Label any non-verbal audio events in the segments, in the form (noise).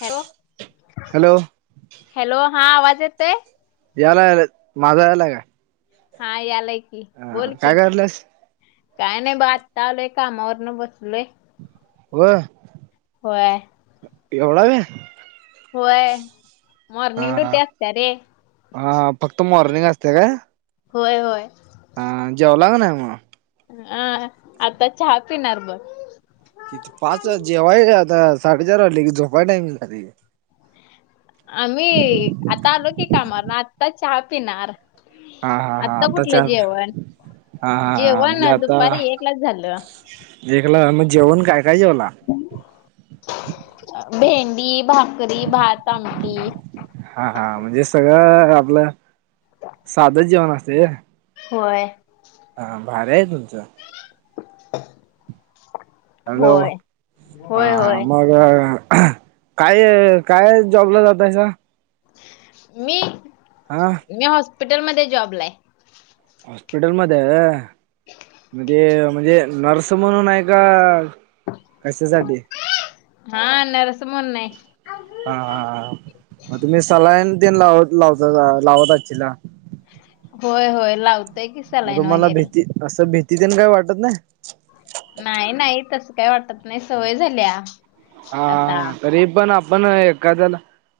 Hello, hello hello हां आवाज येतय? यालाय याला माझा यायलाय काय? हां यालाय की. हा बोल काय की. करायल्यास काय नाही बघ. आता आलोय कामावरण बसलोय. व्हय. होय. एवढा वेळ. होय, हा मॉर्निंग ड्युटी असत्या रे. हा फक्त मॉर्निंग असत्या काय? होय-होय. हा, जेवला का नाही मग? अं! आता चहा पिणार बघ. पाच जेवाय आता, साडेचार वाजलेे की झोपाय टाईम. आम्ही आता आलो की कामावरण, आता चहा पिणार. हा हा हा आता कुठलं चार जेवण. हा हा हा म्हणजे जेवण, आता दुपारी एकलाच झालं. एकला मग जेवण काय-काय जेवला? भेंडी, भाकरी, भात, आमटी. हाहा, म्हणजे सगळं आपलं साधं जेवण असते. व्हय. हा भारी हाय तुमचं. (inaudible) हॅलो! होय होय हां होय मग. अं ह काय, काय जॉबला जातात सर. मी, हा मी हॉस्पिटल मध्ये जॉबला आहे. हॉस्पिटल मध्ये आहे, म्हणजे, म्हणजे नर्स म्हणून आहे का, कशासाठी? हा नर्स म्हणून आहे. हा, हा मग तुम्ही सलाईन लावत (unintelligible) होय-होय लाव. मग तुम्हाला भीती, असं भीती ते नाही वाटत न. नाही, नाही, तस काही वाटत नाही सवय झाली आम्हाला. हा तरी पण आपण पण एखाद्याला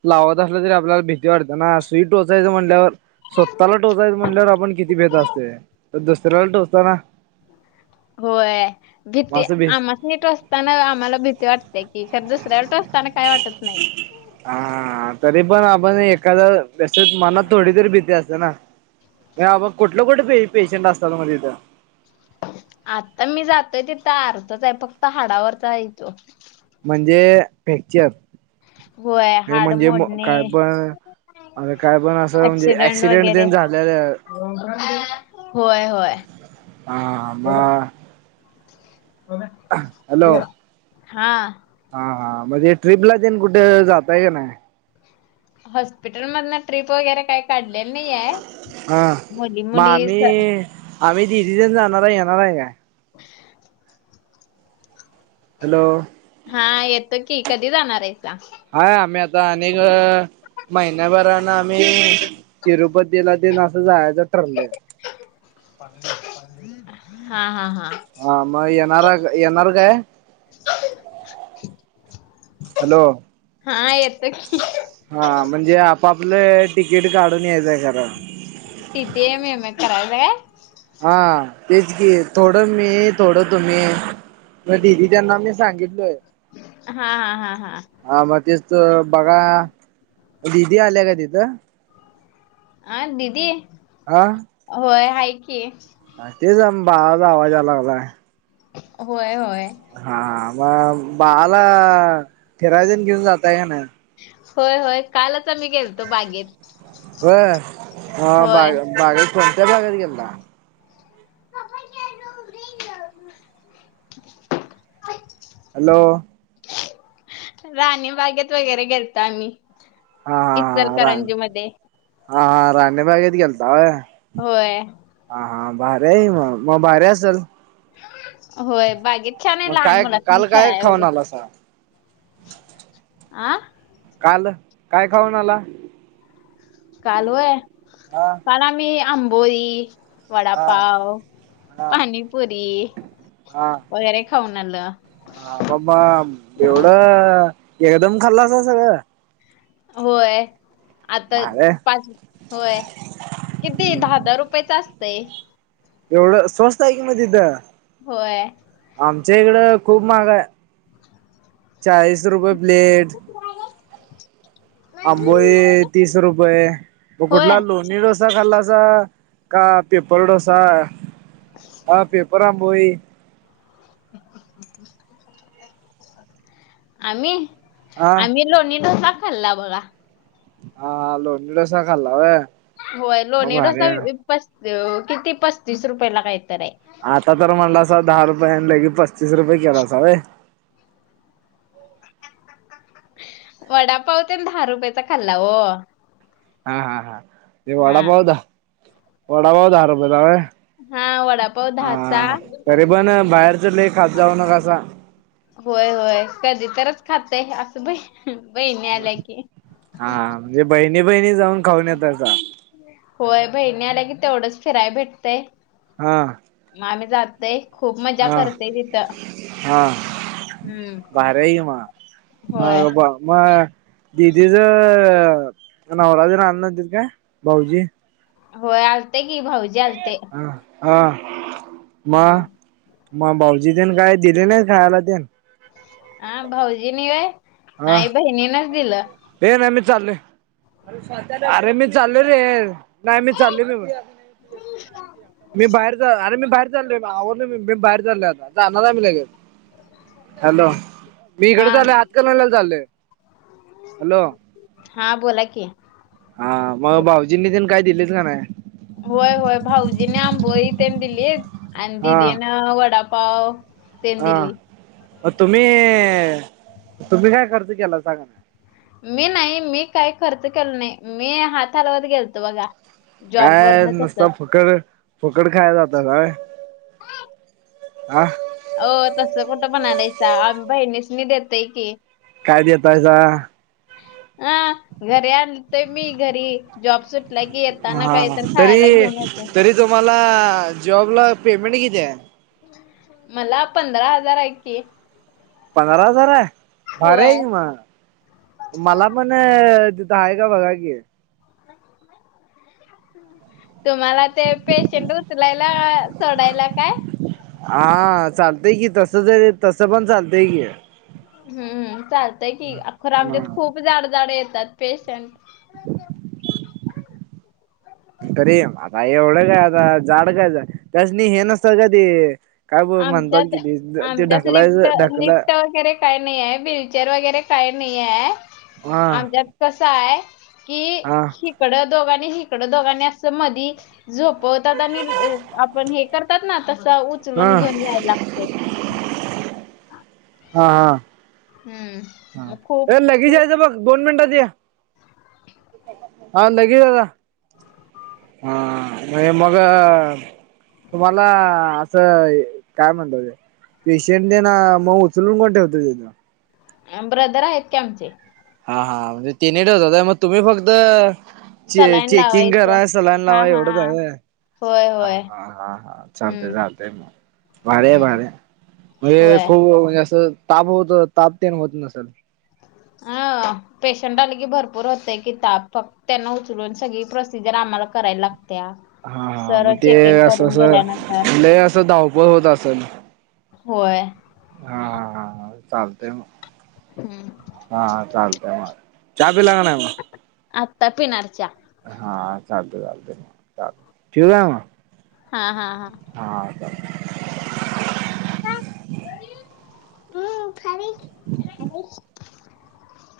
लावत असलं तरी आपल्याला भीती वाटते ना, सुई टोचायचं म्हटल्यावर स्वतःला टोचायच म्हणल्या आपण किती भेेत असतोय, तर दुसऱ्याला टोचताना होय, मग भीती असं भी आम्हा सुईटोचताना आम्हाला भीती वाटते की, खर दुसऱ्यावर टोचताना काय वाटत नाही. हा, तरी पण आपण एखादा तसच मनात थोडीतरी भीती असते ना, ये बाबा कुठलं कुठे पे पेशंट असतात मग तिथं? आता मी जातोय तिथ अर्धा फक्त हाडावरचा हाय तो. म्हणजे फॅक्चर, होय ते हाड म्हणजे मग काय मोडणे पण. अरे काय पण असं म्हणजे, ऍक्सिडेंट तेन झालेल होय, होय. हा, हा मग. हॅलो हा. हा, म्हणजे ट्रीपला तेन कुठ जाता येत नाही. हॉस्पिटल मधन ट्रिप वगैरे काही काढलेलं नाही हाय. हा मुली- मग मुलीच आम्ही आम्ही दिदीच्यात जाणार हाय येणार हाय. (unintelligible) हॅलो. हा येतो की कधी जाणार आहे? हाय आम्ही आता अनेक महिन्याभरान आम्ही तिरुपतीला तेन असं जायचं ठरलंय. हा, हा, हा. हा मग येणारा येणार काय? हॅलो हा येतो की. हा म्हणजे आपापलं तिकीट काढून यायचंय खरं. टी टी एम एम करायच काय. हा तेच की थोडं मी थोडं तुम्ही दिदी त्यांना मी सांगितलोय. हा, हा, हा, हा. हा मग तेच तर बघा. दिदी आल्या का तिथं? हा दीदी? हा. होय हाय की. तेच बाळाचा आवाज याय लागलाय. होय होय. हा मग बाळाला फीराय तेन घेऊन जाताय काय नाही? होय होय कालच आम्ही गेलतो बागेत. होय. मग होय बाग बाग कोणत्या बागेत गेलता? (unintelligible) हॅलो. रानी बागेत वगैरे गेलतो आम्ही. हा हा हा रा इचलकरंजी मध्ये हा हा राणी बागेत गेलता होय. होय. हा हा भारी आहे की मग मग भारी असल. होय बागे छान आहे मग लहान काय मुलासनी काल काय खेळायला खाऊन वगैरे आला सा अ काल काय खाऊन आला? काल होय हा काल आम्ही आंबोली, हा वडापाव, हा पाणीपुरी हा वगैरे खाऊन आलं. हा बाबा एवढं एकदम खाल्लासा सगळं? होय आता अरे पाच होय किती दहा दहा रुपयच असतंय. एवढं स्वस्त आहे की मग तिथ. होय. आमच्या इकडं खूप महाग हाय. चाळीस रुपये प्लेट (unintelligible) आंबोळी तीस रुपये होय कुठला लोणी डोस सा खाल्लासा का पेपर डोसा ह पेपर आंबोळी? आम्ही? हा आम्ही लोणी डोसा खाल्ला बघा. हा हा लोणी डोसा खाल्ला वे. होय लोणी डोसा पस किती पस्तीस रुपयेला काही तर आहे. आता तर म्हणलासा दहा रुपये आणि पस्तीस रुपये केलासा होय. वडापाव तेन दहा रुपयाेचा खाल्ला ओ. हा हा हा ते हा वडापाव द वडापाव दहा रुपयाचं होय. हा वडापाव दहाचा हा तरी पण बाहेरच लई खात जाऊ नकासा. होय होय कधी तरच खातय असं बाई. हम्म बाहिण. हा म्हणजे बहिणी बहिणी जाऊन खाऊन येतायसा. होय बहिणी आल्या की तेवढंच फिराय भेटतंय. हा. मग आम्ही जातय खूप मजा हा करतेय तिथं. (inaudible) भर आहे की म, होय अरे बाबा. दिदीच नवरा तेन आल नव्हातीत काय, भाऊजी? होय आलते की भाऊजी आलते. ह‌ हा म? हम्म मग भाऊजी तेन काय दिले नाहीत खायला तेन? हा भाऊजीनी वय नाही बहिणीनच दिलं. हे नाहि मि चाललोय अरे मी चाललोय रे. नाही मी चाललोय मी, मी बाहेर जा अरे मी बाहेर चाललोय आवरलोय मी, मी‌ बाहेर चाललोय आता जाणार मी लगेच. हॅलो! मी इकडे हा चाललोय हातकणंगलेला चाललोय. हॅलो! हा बोला कि. हा मग भाऊजींनी तेन काय दिलेत का नाही? होय होय भाऊजीने आंबोली तेन दिलीत आणि हा दिदीन वडापाव. तेन हा दिली म तुम्ही, तुम्ही काय खर्च केलासा क नाही? मी नाही मी काही खर्च केल नाही मी हात हालवत गेलतो बघा. जॉब काय वरन नुसता तसंच फुकर फुकट खाय जातासा होय, आ. हो तसं कुठं म्हणालायसा आम्ऊ बहिणीस नी देतय की. काय देतयसा? हा घरी आणतेय मी घरी. जॉब सुटला की येताना काही हा तर तरी खायला घेऊन येते. तरी तुम्हाला जॉबला पेमेंट किती आहे? मला पंधरा हजार आहे की. पंधरा हजार आहे, भारी आहे होय की मग‌. मला पण तिथं आहे काय बघा की. हम्. तुम्हाला ते पेशंट उचलायला, सोडायला काय? हा चालतय की तस ज तसं पण चालतय की. हम्म चालतंय कि आ खर हा आमच्यात खूप जाड जाड येतात पेशंट. (unintelligible) (inaudible) अरे आता एवढं काय आता जाड काय जाड त्यासनी हे नसत का ते काय बोल म्हणतात आमच्यात किती ते ढकलायच ढकला. काही नाही आहे विलचेअर वगैरे काही नाही आहे हा आमच्यात कस आहे कि हा हिकडं दोघांनी हिकडं दोघांनी असं मधी झोपवतात आणि आपण हे करतात ना तस हा उचलून घेऊन जायला लागते. (unintelligible) हा हा. हम्म. हा मग खूप ए लगेच खूप यायच बघ दोन मिनटात ते. हा लगेळ ला हा! मे मग तुम्हाला असं! काय म्हणत ते? पेशंट ते न मग, उचलून कोण ठेवत? अनब्रदर आहेत का? आमचे हा! हा! म्हणजे तिन ठेवत होता. मग तुम्ही फक्त चे सलाईन चेकिंग लावायचं करा, सलान हा लावा हा एवढंच! होय हा! होय हा! हा! हा! चालते हम्म चालतय मग भाड! हम्म भाड! म्हणे होय खूप म्हणजे असं! ताप होत! ताप तेण होत नसेल! हा! पेशंट आले की भरपूर होतेय की, ताप फक्त त्यांना उचलून सगळी, प्रोसिजर आम्हाला, करायला लाग त्या हा! हा! मग ते असं! अस! गेल्यानंतर म्हण असं धावपळ होत असल! होय! हा! चालतेय मग! हम्म! ! हा चालत! आला चहा पीला काना! आता पीनार चहा! हा चातत य! ठी आहे म! हा! हा! हा! ! हा! ! हम! ख